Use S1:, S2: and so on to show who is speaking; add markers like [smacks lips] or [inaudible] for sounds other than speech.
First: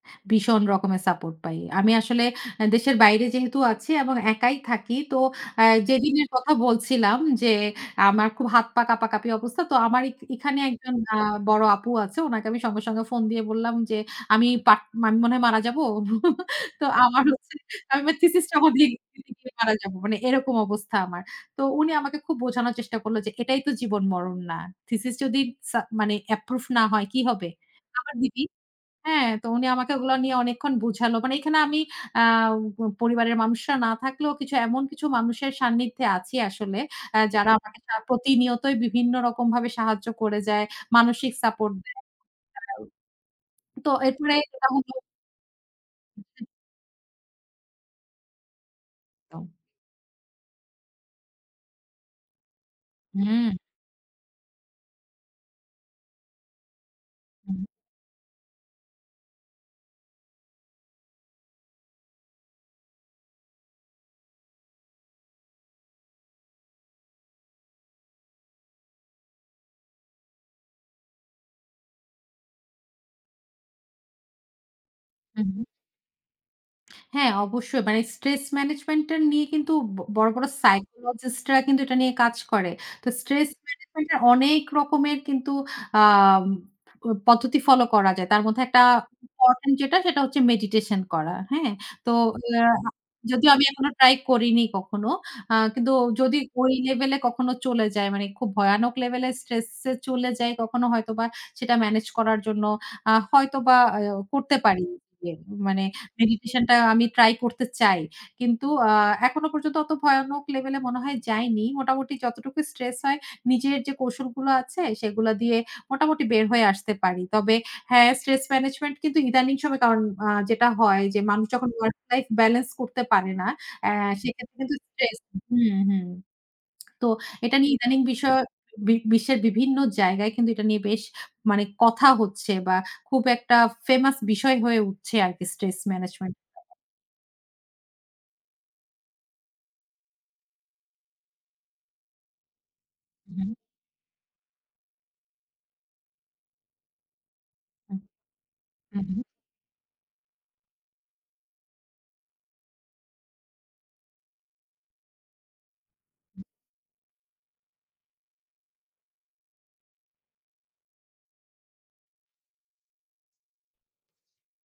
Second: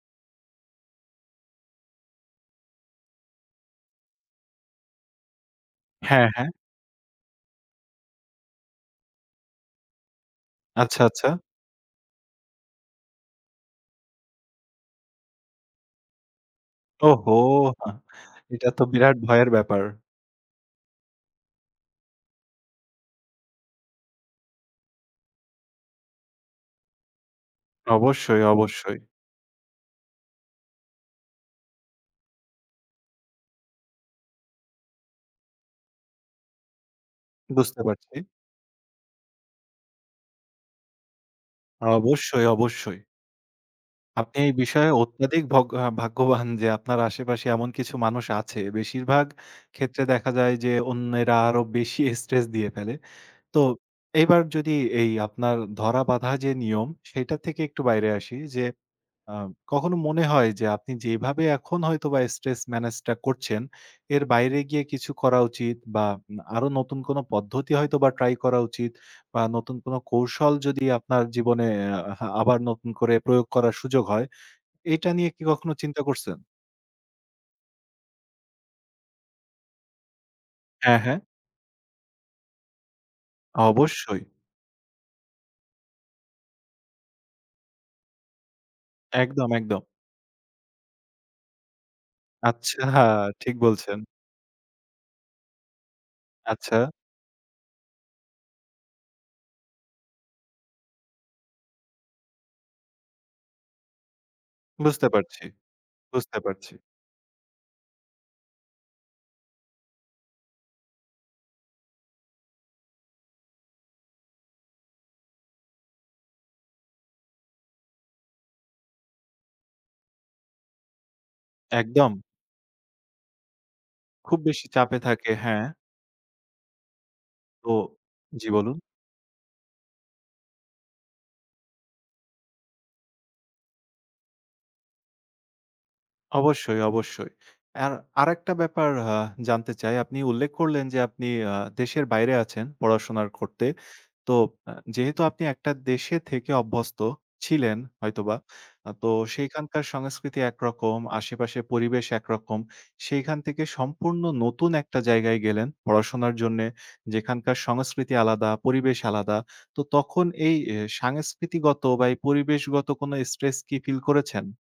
S1: ভীষণ রকমের সাপোর্ট পাই। আমি আসলে আ দেশের বাইরে যেহেতু আছি এবং একাই থাকি। তো আ
S2: হ্যাঁ,
S1: যেদিনের
S2: হ্যাঁ।
S1: কথা বলছিলাম যে, আমার খুব হাত-পা কাঁপাকাঁপি অবস্থা। তো আমার এক এখানে আ একজন
S2: আচ্ছা, আচ্ছা।
S1: বড় আপু আছে। উনাকে আমি সঙ্গে, সঙ্গে ফোন দিয়ে বললাম যে আমি বা মনে হয় মারা যাবো। [chuckles] তো আমার
S2: ওহো!
S1: হচ্ছে
S2: হা
S1: আমি থিসিসটা
S2: এটা তো বিরাট ভয়ের
S1: [unintelligible] মারা
S2: ব্যাপার।
S1: যাবো। মানে এরকম অবস্থা আমার। তো উনি আমাকে খুব বোঝানোর চেষ্টা করল যে এটাই তো জীবন মরণ না। থিসিস যদি সা মানে অ্যাপ্রুভ না হয় কি হবে? আমার দিদি
S2: অবশ্যই, অবশ্যই।
S1: হ্যাঁ, তো উনি আমাকে ওগুলা নিয়ে অনেকক্ষণ বুঝালো। মানে এখানে আমি আ পরিবারের মানুষরা না থাকলেও এমন কিছু মানুষের সান্নিধ্যে আছি আসলে। আ যারা আমাকে
S2: বুঝতে পারছি।
S1: প্রতিনিয়তই বিভিন্ন রকম ভাবে সাহায্য করে যায়। মানসিক সাপোর্ট দেয়
S2: অবশ্যই,
S1: [unintelligible]
S2: অবশ্যই।
S1: তো এরপরে
S2: আপনি এই বিষয়ে
S1: [unintelligible]
S2: অত্যাধিক ভগ্য আ
S1: উ হু।
S2: ভাগ্যবান যে আপনার আশেপাশে এমন কিছু মানুষ আছে। বেশিরভাগ
S1: তো
S2: ক্ষেত্রে দেখা যায় যে অন্যেরা আরো বেশি স্ট্রেস দিয়ে ফেলে।
S1: হুম।
S2: তো এবার যদি এই আপনার ধরা বাঁধা যে নিয়ম, সেটার
S1: হুম।
S2: থেকে একটু বাইরে আসি যে, আ কখনো মনে হয় যে, আপনি যেভাবে এখন হয়তোবা স্ট্রেস মেনেজটা করছেন, এর বাইরে গিয়ে কিছু করা উচিত বা আরো নতুন কোনো পদ্ধতি হয়তোবা ট্রাই করা উচিত বা নতুন কোনো কৌশল যদি আপনার জীবনে আ আবার নতুন করে প্রয়োগ করার সুযোগ হয়, এটা নিয়ে কি
S1: হু।
S2: কখনো চিন্তা করছেন?
S1: হ্যাঁ, অবশ্যই। মানে স্ট্রেস ম্যানেজমেন্টটা নিয়ে কিন্তু ব বড়, বড়
S2: হ্যাঁ, হ্যাঁ।
S1: সাইকোলজিস্টরা কিন্তু এটা নিয়ে কাজ করে। তো স্ট্রেস ম্যানেজমেন্ট এর
S2: অবশ্যই।
S1: অনেক রকমের কিন্তু আম প পদ্ধতি ফলো করা যায়। তার মধ্যে একটা
S2: একদম,
S1: ইম্পোর্টেন্ট
S2: একদম।
S1: যেটা, সেটা হচ্ছে মেডিটেশন করা। হ্যাঁ? তো আ
S2: আচ্ছা,
S1: যদিও
S2: ঠিক
S1: আমি এখনো
S2: বলছেন।
S1: ট্রাই করিনি কখনো। আ কিন্তু যদি ওই
S2: আচ্ছা।
S1: লেভেলে কখনো চলে যায় মানে খুব ভয়ানক লেভেলে স্ট্রেস এ চলে যাই কখনো হয়তোবা সেটা মেনেজ করার জন্য আ হয়তোবা আ করতে পারি।
S2: বুঝতে
S1: এ
S2: পারছি।
S1: মানে
S2: বুঝতে
S1: মেডিটেশনটা
S2: পারছি।
S1: আমি ট্রাই করতে চাই। কিন্তু আ এখনো পর্যন্ত অত ভয়ানক লেভেলে মনে হয় যাইনি। মোটামুটি যতটুকু স্ট্রেস হয় নিজের যে কৌশলগুলো আছে সেগুলা দিয়ে মোটামুটি বের হয়ে আসতে পারি। তবে হ্যাঁ, স্ট্রেস ম্যানেজমেন্ট কিন্তু ইদানিং সম আ যেটা হয় যে মানুষ যখন ওয়ার্ক
S2: একদম।
S1: লাইফ বেলেন্স করতে পারে না, আ
S2: খুব
S1: সেক্ষেত্রে
S2: বেশি
S1: কিন্তু
S2: চাপে
S1: স্ট্রেস
S2: থাকে
S1: হু,
S2: হ্যাঁ।
S1: হু। [smacks lips] তো এটা
S2: তো
S1: নিয়ে ইদানিং বিষয়
S2: জ্বি ,বলুন।
S1: বি বিশ্বের বিভিন্ন জায়গায় কিন্তু এটা নিয়ে বেশ মানে কথা হচ্ছে বা খুব একটা ফেমাস বিষয় হয়ে উঠছে আরকি স্ট্রেস ম্যানেজমেন্টটা।
S2: অবশ্যই, অবশ্যই। আর আরেকটা ব্যাপার আ জানতে চাই আপনি উল্লেখ করলেন যে আপনি আ দেশের বাইরে আছেন পড়াশোনা
S1: হুম।
S2: করতে। তো আ যেহেতু আপনি একটা দেশে থেকে অভ্যস্ত ছিলেন
S1: হুম।
S2: হয়তোবা। আ
S1: হু,
S2: তো
S1: হু।
S2: সেখানকার সংস্কৃতি একরকম আশেপাশের পরিবেশ একরকম। সেখান থেকে সম্পূর্ণ নতুন একটা জায়গায় গেলেন পড়াশোনার
S1: হু।
S2: জন্যে যেখানকার সংস্কৃতি আলাদা পরিবেশ আলাদা। তো তখন এই সাংস্কৃতিগত বা এই পরিবেশগত কোনো স্ট্রেস কি ফিল করেছেন?